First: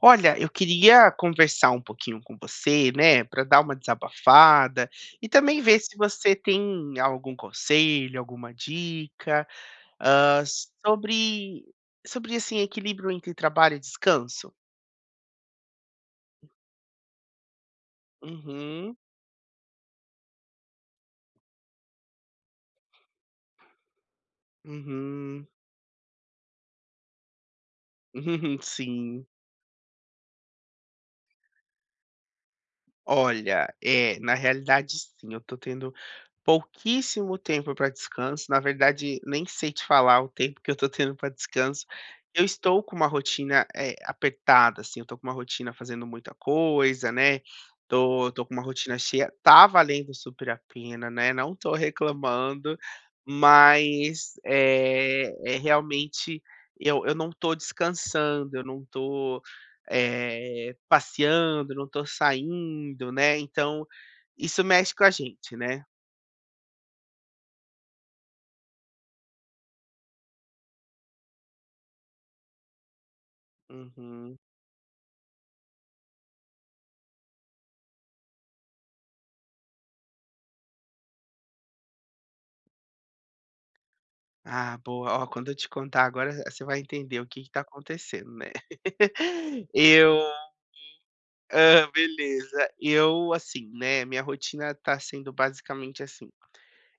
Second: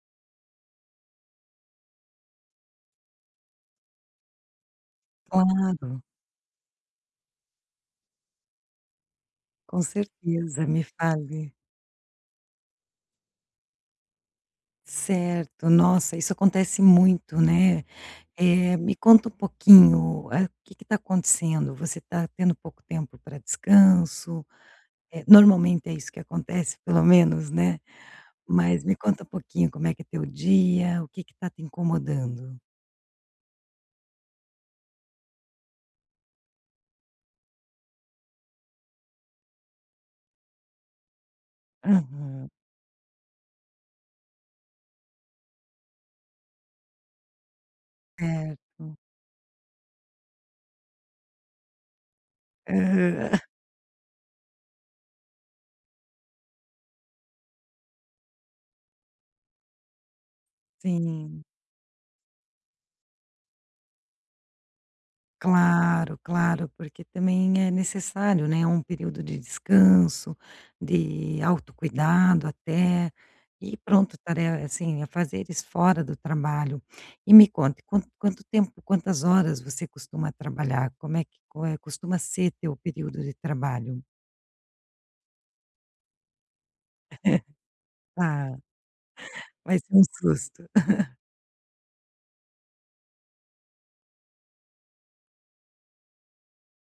Olha, eu queria conversar um pouquinho com você, né, pra dar uma desabafada e também ver se Claro. você tem algum conselho, alguma dica, Com ah, certeza. Me fale. sobre sobre, assim, equilíbrio entre trabalho e descanso. Certo. Nossa, isso acontece muito, né. Eh, me Uhum. conta um pouquinho, hã, o que que tá acontecendo? Você tá tendo pouco tempo pra descanso? Eh, Uhum. normalmente é isso que acontece, pelo menos, né. Mas me conta Sim. um pouquinho como é que é teu dia? O que que tá te incomodando? Olha, eh, na realidade, sim. Eu tô tendo pouquíssimo tempo pra descanso. Na verdade, nem sei te falar o tempo que eu tô tendo pra descanso. Eu Aham. estou com uma rotina, eh, apertada, assim. Eu tô com uma rotina fazendo muita coisa, né. Tô tô com uma Certo. rotina cheia. Tá valendo super a pena, né. Não tô reclamando. Aham. Mas, eh eh, realmente eu eu não tô descansando. Eu não tô, eh, Sim. passeando. Eu não tô saindo, né. Então, isso mexe com a gente, né. Claro, claro, porque também é necessário, né. É um período de descanso, de autocuidado, até. E pronto. Uhum. [unintelligible] assim, afazeres fora do trabalho. E me conte. Quanto quanto tempo; quantas horas você costuma trabalhar? Como é que come é que costuma ser o teu período de trabalho? Ah, boa. Ó, quando eu te contar agora v você vai entender o que que tá acontecendo, né. Tá. Vai ser um Eu, hum, susto. hã, beleza. Eu, assim, né. Minha rotina tá sendo basicamente assim.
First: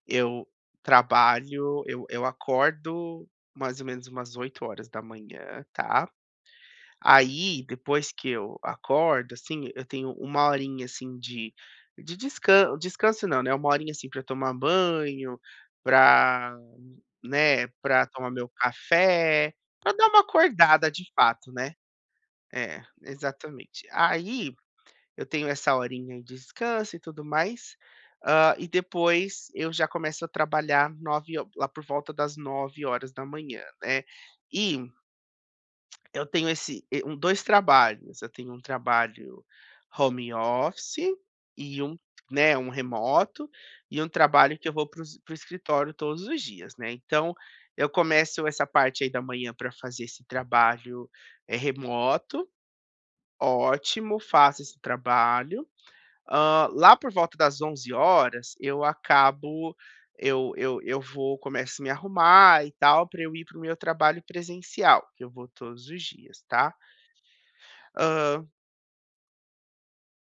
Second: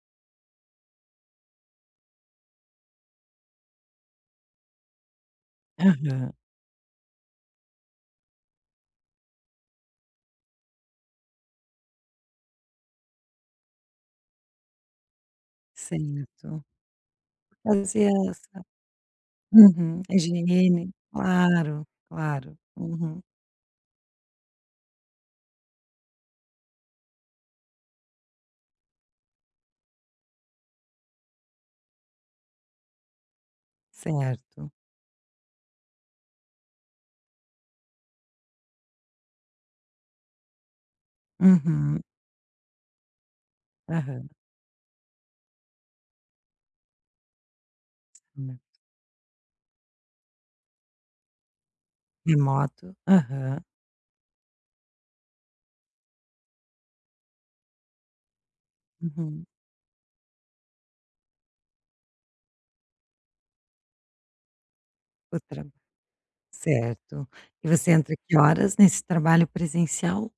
Eu trabalho eu eu acordo, mais ou menos umas 8h. Tá. Aham. Aí, depois que eu acordo, assim, eu tenho 1 horinha assim de de descan descanso não, né, 1 horinha, assim, pra eu tomar banho pra Certo. né, pra tomar meu [unintelligible] café. Pra .Uhum. dar uma acordada Higiene. de fato, né. Claro. Claro. É. Uhum. Exatamente. Aí eu tenho essa horinha de descanso e tudo mais. Hã, e depois eu já começo a trabalhar 9 ho lá por volta das 9h, né. Certo. E ...eu tenho esse e um 2 trabalhos. Eu tenho um trabalho home office e um, Uhum. né, um remoto e um Aham. trabalho que eu vou para os para o escritório todos os dias, né. Então, eu começo Né. essa parte aí da manhã pra fazer esse trabalho, eh, remoto. Remoto? Aham. Ótimo. Faço esse trabalho. Hã, lá por volta das 11h eu Uhum. acabo eu eu eu vou começo a me arrumar e tal pra eu ir para o meu trabalho presencial, que eu vou Outra. todos os dias, tá. Certo. E você entra que Hã horas nesse trabalho presencial?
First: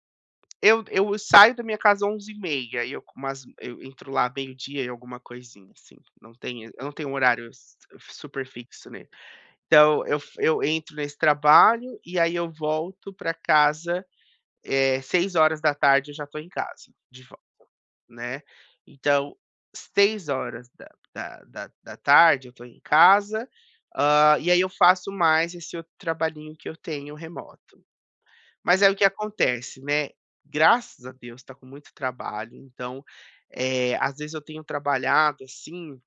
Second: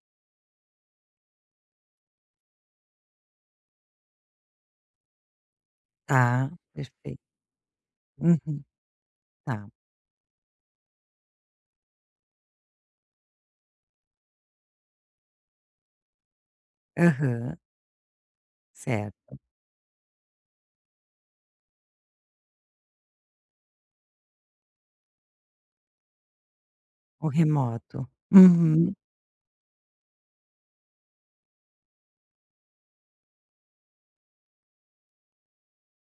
Eu eu saio da minha casa 11h30 e eu com umas eu entro lá meio-dia e alguma coisinha assim, não Tá. tenho eu não tenho um Perfeito. horário s super Uhum. fixo, né, Tá. então eu f eu entro nesse trabalho, e aí eu volto pra casa, eh, 18h eu já tô em casa de volta, Aham. né, Certo. então, 18h horas da da da da tarde eu tô em casa, hã, e aí eu faço mais esse outro trabalhinho que eu tenho O remoto, remoto. mas aí, Uhum. o que acontece, né, graças a Deus tá com muito trabalho, então, eh, às vezes, eu tenho trabalhado, assim,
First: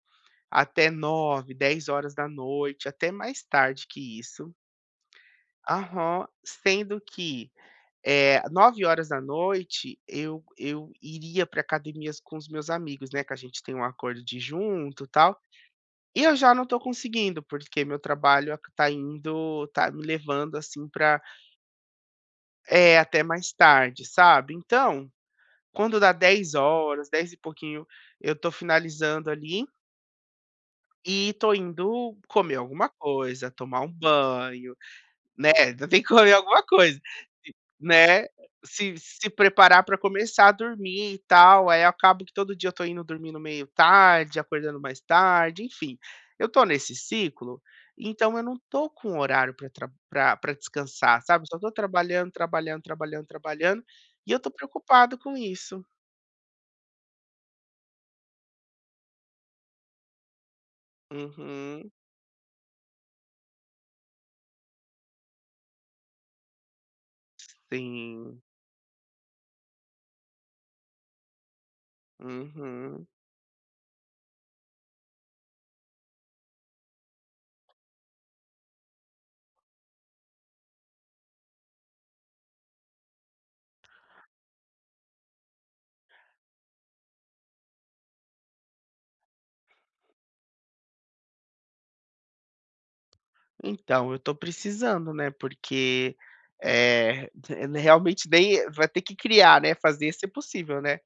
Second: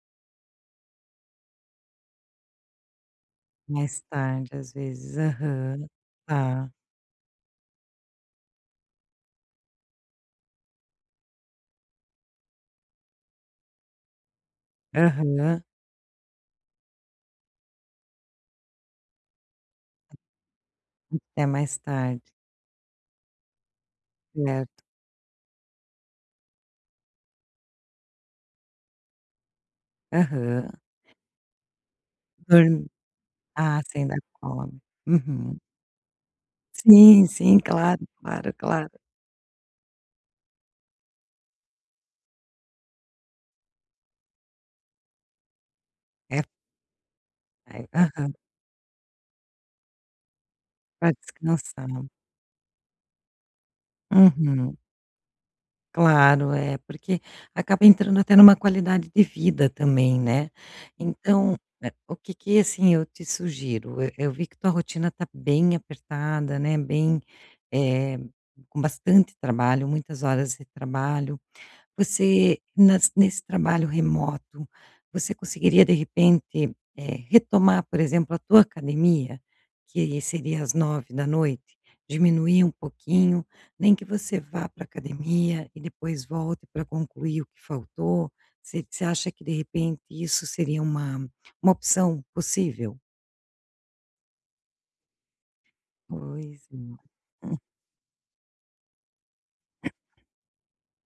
até 21h, 22h horas da noite, até mais tarde Mais que tarde isso. às vezes. Aham. Aham. Tá. Sendo que, eh, 21h eu eu iria para academias com os meus amigos, né, que a gente tem um acordo de ir junto e tal, Aham. e eu já não estou conseguindo, porque meu trabalho aq tá indo está me levando assim pra Até mais tarde. É, até mais tarde, sabe. Certo. Então, quando dá 22h, dez e pouquinho, eu estou finalizando ali Aham. E estou indo comer alguma coisa, tomar Ah, um você ainda banho, come. né, Uhum. [unintelligible] tem que comer alguma coisa. Sim, Sim. sim. Claro, Né. claro, claro. Se se preparar para começar a dormir e tal, aí eu acabo que todo dia eu estou indo dormindo meio tarde, acordando mais tarde, enfim. É Eu estou nesse ciclo, Aí aham. então eu não estou com um horário para tra pra pra Para descansar, sabe. Só estou descansar. trabalhando, trabalhando, trabalhando, trabalhando e eu estou Uhum. preocupado com isso. Claro, é. Porque acaba entrando até numa qualidade de vida também, né. Então, Uhum. eh, o que que, assim, eu te sugiro, e eu vi que tua rotina está bem apertada, né, bem, eh, Sim. com bastante trabalho, muitas horas de trabalho. Você Uhum. nas nesse trabalho remoto, você conseguiria, de repente, eh, retomar, por exemplo, a tua academia, que seria às 21h? Diminuir um pouquinho. Nem que você vá para a academia e depois volte para concluir o que faltou. Você você acha que, de repente, isso seria uma uma opção possível? Então, eu estou precisando, né, porque, Pois é. eh, Hum. realmente nem vai ter que criar, né, fazer esse possível, né,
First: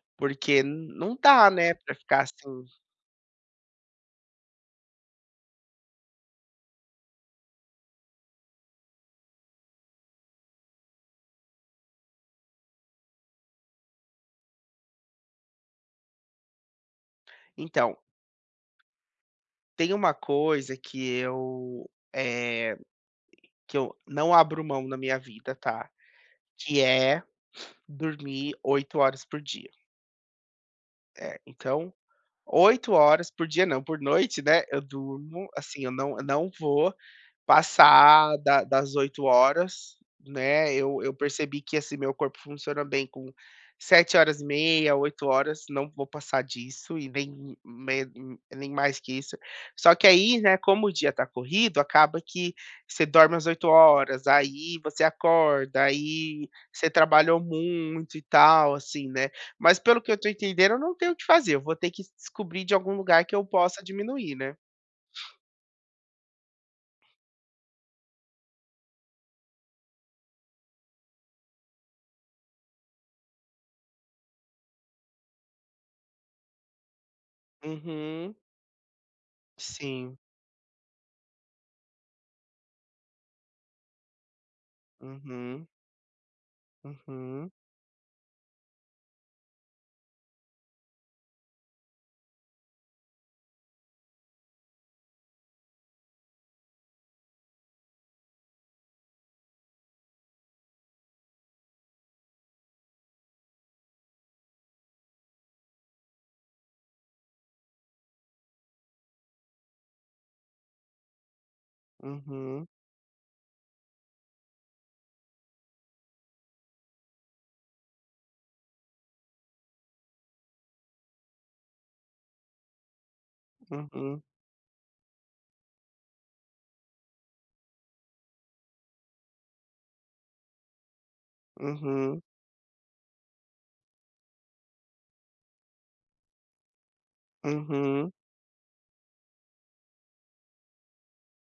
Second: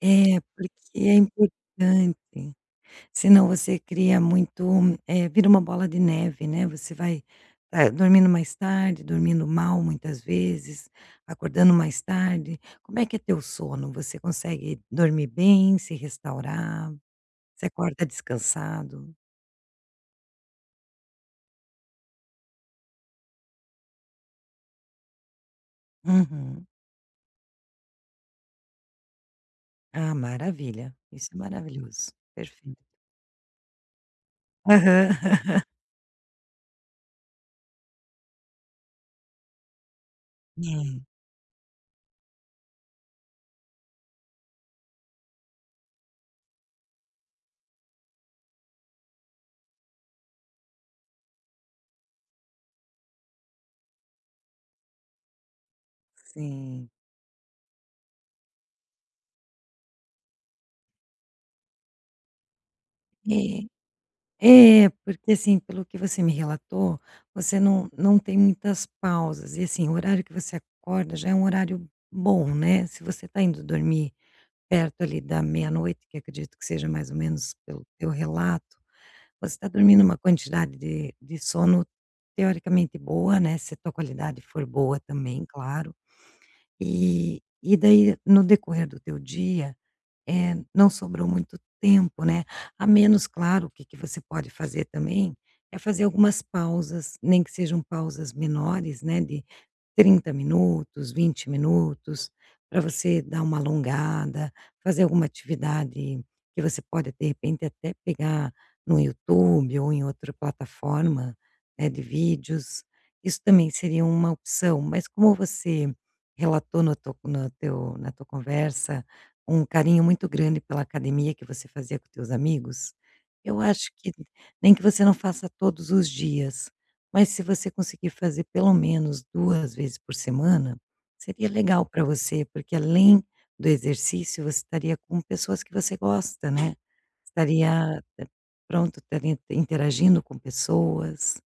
É, porque porque é não dá, né, pra ficar importante, assim. senão você cria muito eh, vira uma bola de neve, né, você vai, eh, dormindo mais tarde, dormindo mal muitas vezes, acordando mais tarde. Como é que é teu sono? Você consegue dormir bem, se restaurar? Você Então acorda descansado? tem uma coisa que eu, eh, que eu não abro mão na minha vida, tá, Uhum. que é dormir 8 horas por dia. Ah, maravilha. Isso é É, então. maravilhoso. Perfeito. 8 horas por dia não, por noite, né. Eu durmo Aham. assim, eu não eu não vou passar da das 8 horas, né. É. Eu eu percebi que, assim, meu corpo funciona bem com 7 horas e meia, 8 horas. Não vou passar disso e nem me nem mais que isso. Só que aí, né, como o dia tá corrido, acaba que você dorme as 8 horas, aí você acorda, aí você Sim. trabalhou muito e tal, assim, né. Mas, pelo que eu estou entendendo, eu não tenho o que fazer, eu vou ter que descobrir de algum lugar que eu possa diminuir, né. É. É. Porque, assim, pelo que você me relatou, você não não tem muitas pausas. E, assim, o horário que você acorda já é um horário bom, né. Se você está indo dormir perto ali da meia-noite, que acredito que seja mais ou menos pelo teu Uhum. relato, você está dormindo Sim. uma quantidade de de sono, teoricamente, boa, né, se a tua qualidade for boa também, Uhum. claro. E Uhum. e daí, no decorrer do teu dia, eh, não sobrou muito tempo, né, a menos, claro o que que você pode fazer também, é fazer algumas pausas, nem que sejam pausas menores, né, de 30 minutos, 20 minutos, para você dar uma alongada, fazer alguma atividade que você pode, de repente, até pegar no YouTube ou em outra plataforma, né, de Uhum. vídeos, isso também seria uma opção. Mas, como você relatou no tu no teu na tua conversa um carinho muito grande pela academia que você fazia com os teus amigos, eu acho que Uhum. nem que você não faça todos os dias, mas se você conseguir fazer pelo menos 2 vezes por semana, seria legal para Uhum. você, porque, além do exercício, você estaria com pessoas que você gosta, né, estaria Uhum. pronto, estaria interagindo com pessoas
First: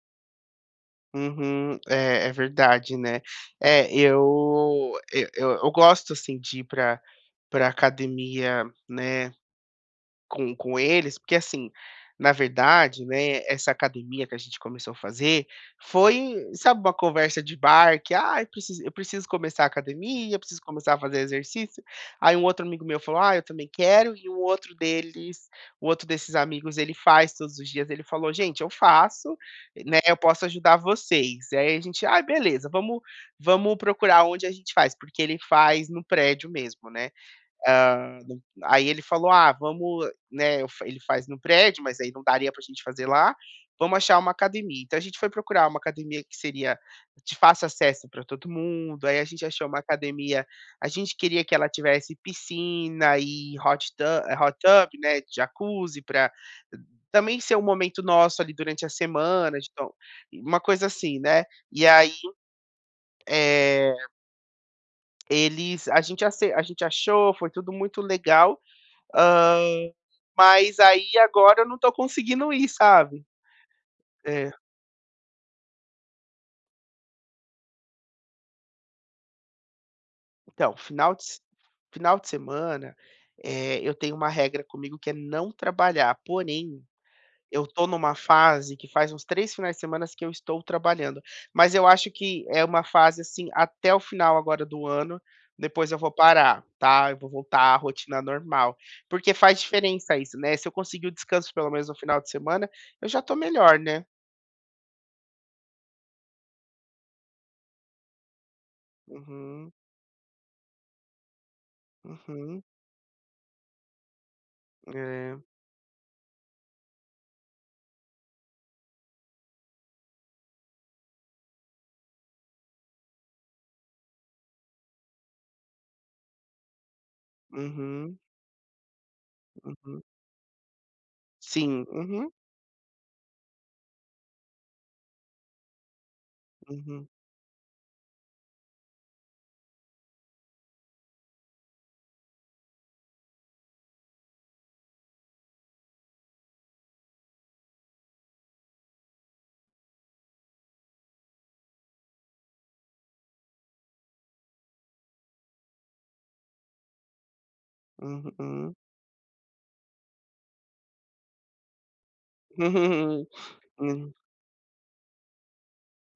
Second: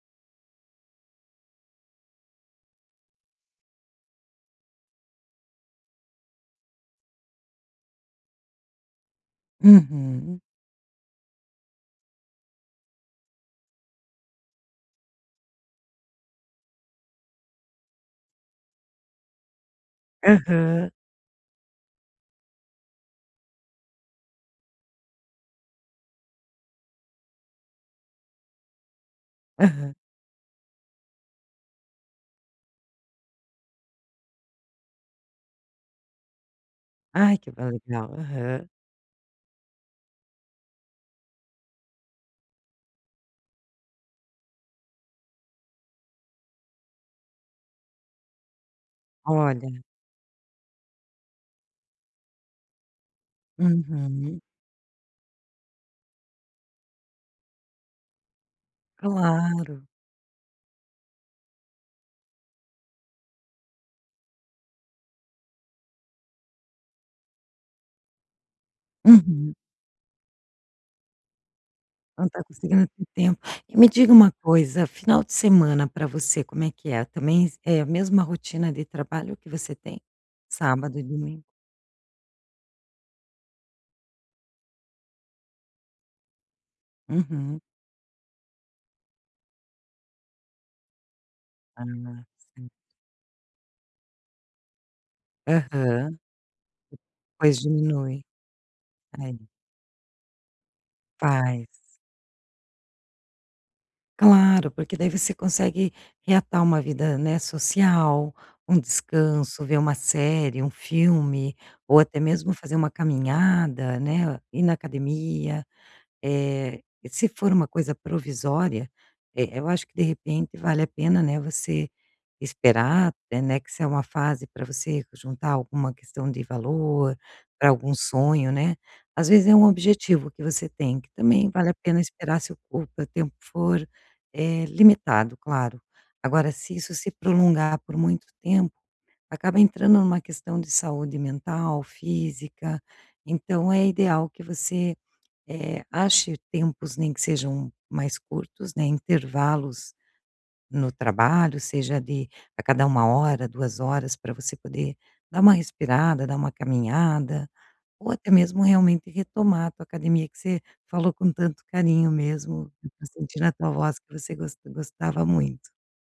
Uhum. É, é verdade, né. É, eu eu eu eu gosto, assim, de ir para para a academia, né, Uhum. com com eles, porque, assim, na verdade, né, essa academia que a gente começou a fazer foi sabe uma conversa de bar que: "Ah, eu precis eu preciso começar a academia, eu preciso Aham. começar a fazer exercício", aí um outro amigo meu falou: "Ai, eu também quero", e um outro deles o outro desses amigos, ele faz todos os dias, ele falou: "Gente, eu faço", Aham. né, "Eu posso ajudar vocês". E aí a gente: "Ah, beleza, vamos vamos procurar onde a gente faz", porque ele faz no prédio mesmo, né, Ai que vai legal, hã, da aham. aí ele falou: "Ah, vamos", né, eu fa ele faz no prédio, mas aí não daria pra a gente fazer lá, "Vamos achar uma academia", então a gente foi procurar uma academia que seria de fácil acesso para todo mundo. Aí a gente achou uma Olha. academia a gente queria que ela tivesse piscina e hot tu Uhum. hot tub, né, jacuzzi, pra também ser um momento nosso, ali, durante a semana de Claro. então uma coisa assim, né, e aí, eh Eles a gente ac a gente achou, foi tudo muito legal, Uhum. hã, mas aí agora eu não tô Não tá conseguindo ir, conseguindo ter sabe. tempo. E, me diga uma É. coisa, final de semana pra você, como é que é? Também é a mesma rotina de trabalho que você tem? Então, Sábado e final de s domingo. final de semana, eh, eu tenho uma regra comigo que é não trabalhar, porém, Uhum. eu tô numa fase que faz uns 3 finais de semana que eu estou trabalhando, mas eu acho Ah, que é sim. uma fase, assim, até o final agora do ano, depois eu vou Aham. parar, tá, eu vou Pois voltar à rotina diminui. normal, porque É. faz diferença isso, né, se eu conseguir o descanso Faz. pelo menos no final de semana, eu já tô melhor, né. Claro, porque daí você consegue reatar uma vida, né, social, um descanso, Uhum. ver uma série, um filme ou até mesmo Uhum. fazer uma caminhada, né, ir na É. academia eh, se for uma coisa provisória, eh, eu acho que, de repente, vale a pena, né, você esperar até, né, que se é uma fase pra você juntar alguma questão de valor pra algum Uhum. sonho, né, às vezes é um Uhum. objetivo que você tem que também vale a Sim. pena Uhum. esperar, se o tempo for, eh, limitado, claro. Agora, se isso Uhum. se prolongar por muito tempo, acaba entrando numa questão de saúde mental, física, então é ideal que você, eh, ache tempos em que sejam mais curtos, né, intervalos no trabalho, seja de a cada 1 hora, 2 horas pra você poder dar uma respirada, dar uma caminhada ou Uhu até mesmo Uhum. realmente retomar a tua academia que você falou com tanto carinho mesmo, dá pra sentir na tua voz que Hum. você gost gostava muito.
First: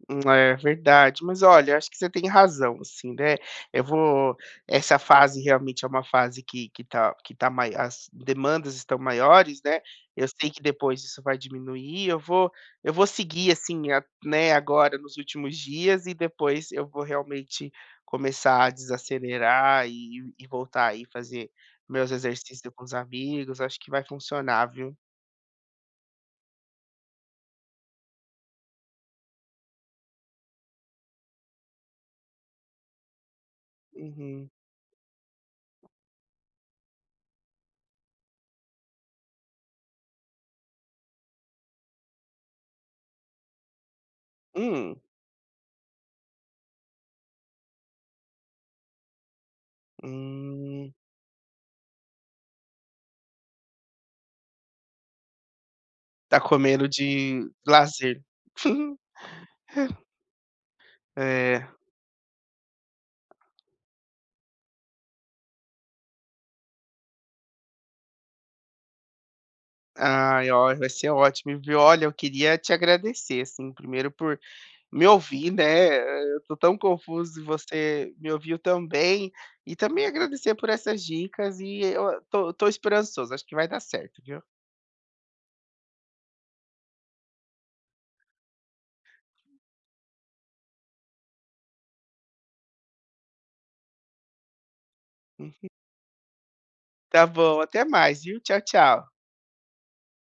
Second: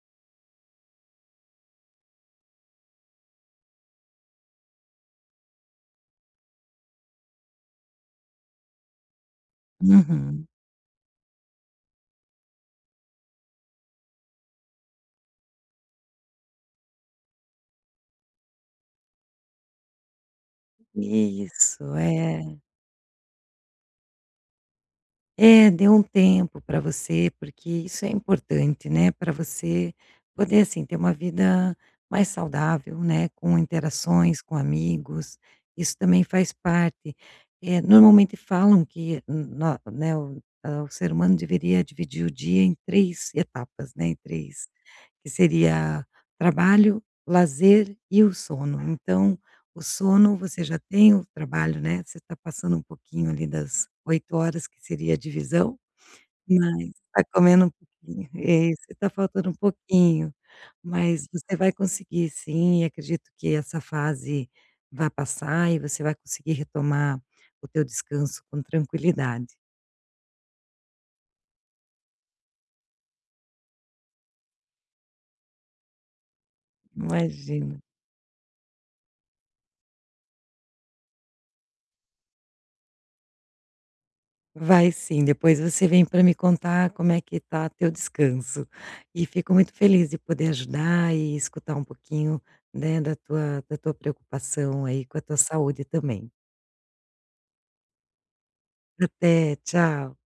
Hum, é, verdade. Mas, olha, eu acho que você tem razão sim, né, eu vou essa fase realmente é uma fase que que tá que tá mai as demandas estão maiores, né, eu Uhum. sei que depois isso vai diminuir, eu vou eu vou seguir, assim, a né, agora nos últimos dias e depois eu vou realmente começar a desacelerar e e voltar aí e fazer Isso. meus É. exercícios com os amigos, acho que vai funcionar, viu. É. Dê um tempo pra você, porque isso é importante, né, pra você poder, assim, ter uma vida mais saudável, né, com interações Uhum. com amigos, isso também faz parte. Eh, normalmente falam que, n no né, hã, o ser humano deveria dividir o dia em 3 etapas, né, em 3 Hum. que seria: trabalho, lazer e o sono. Então, o sono você já Hum. tem, o trabalho, né, você tá passando um pouquinho ali das 8 horas que seria a divisão, Tá comendo mas tá de comendo um lazer. pouquinho é, isso, tá faltando um É. pouquinho. Mas você É. vai conseguir sim, acredito que essa fase vai passar e você vai conseguir retomar o teu descanso com tranquilidade. Ai, ó, vai ser ótimo, viu, olha eu queria te agradecer, assim, primeiro por me ouvir, né, eh, eu tô tão confuso e Imagina. você me ouviu tão bem, e também agradecer por essas dicas, e eu o tô tô esperançoso, acho que vai dar certo, viu. Vai sim. Depois você vem pra me contar como é que tá o teu descanso. E fico muito feliz em poder ajudar e escutar um pouquinho, né, da tua da tua preocupação aí com a tua Uhum. saúde também. Tá bom. Até mais, viu. Tchau, tchau. Até. Tchau.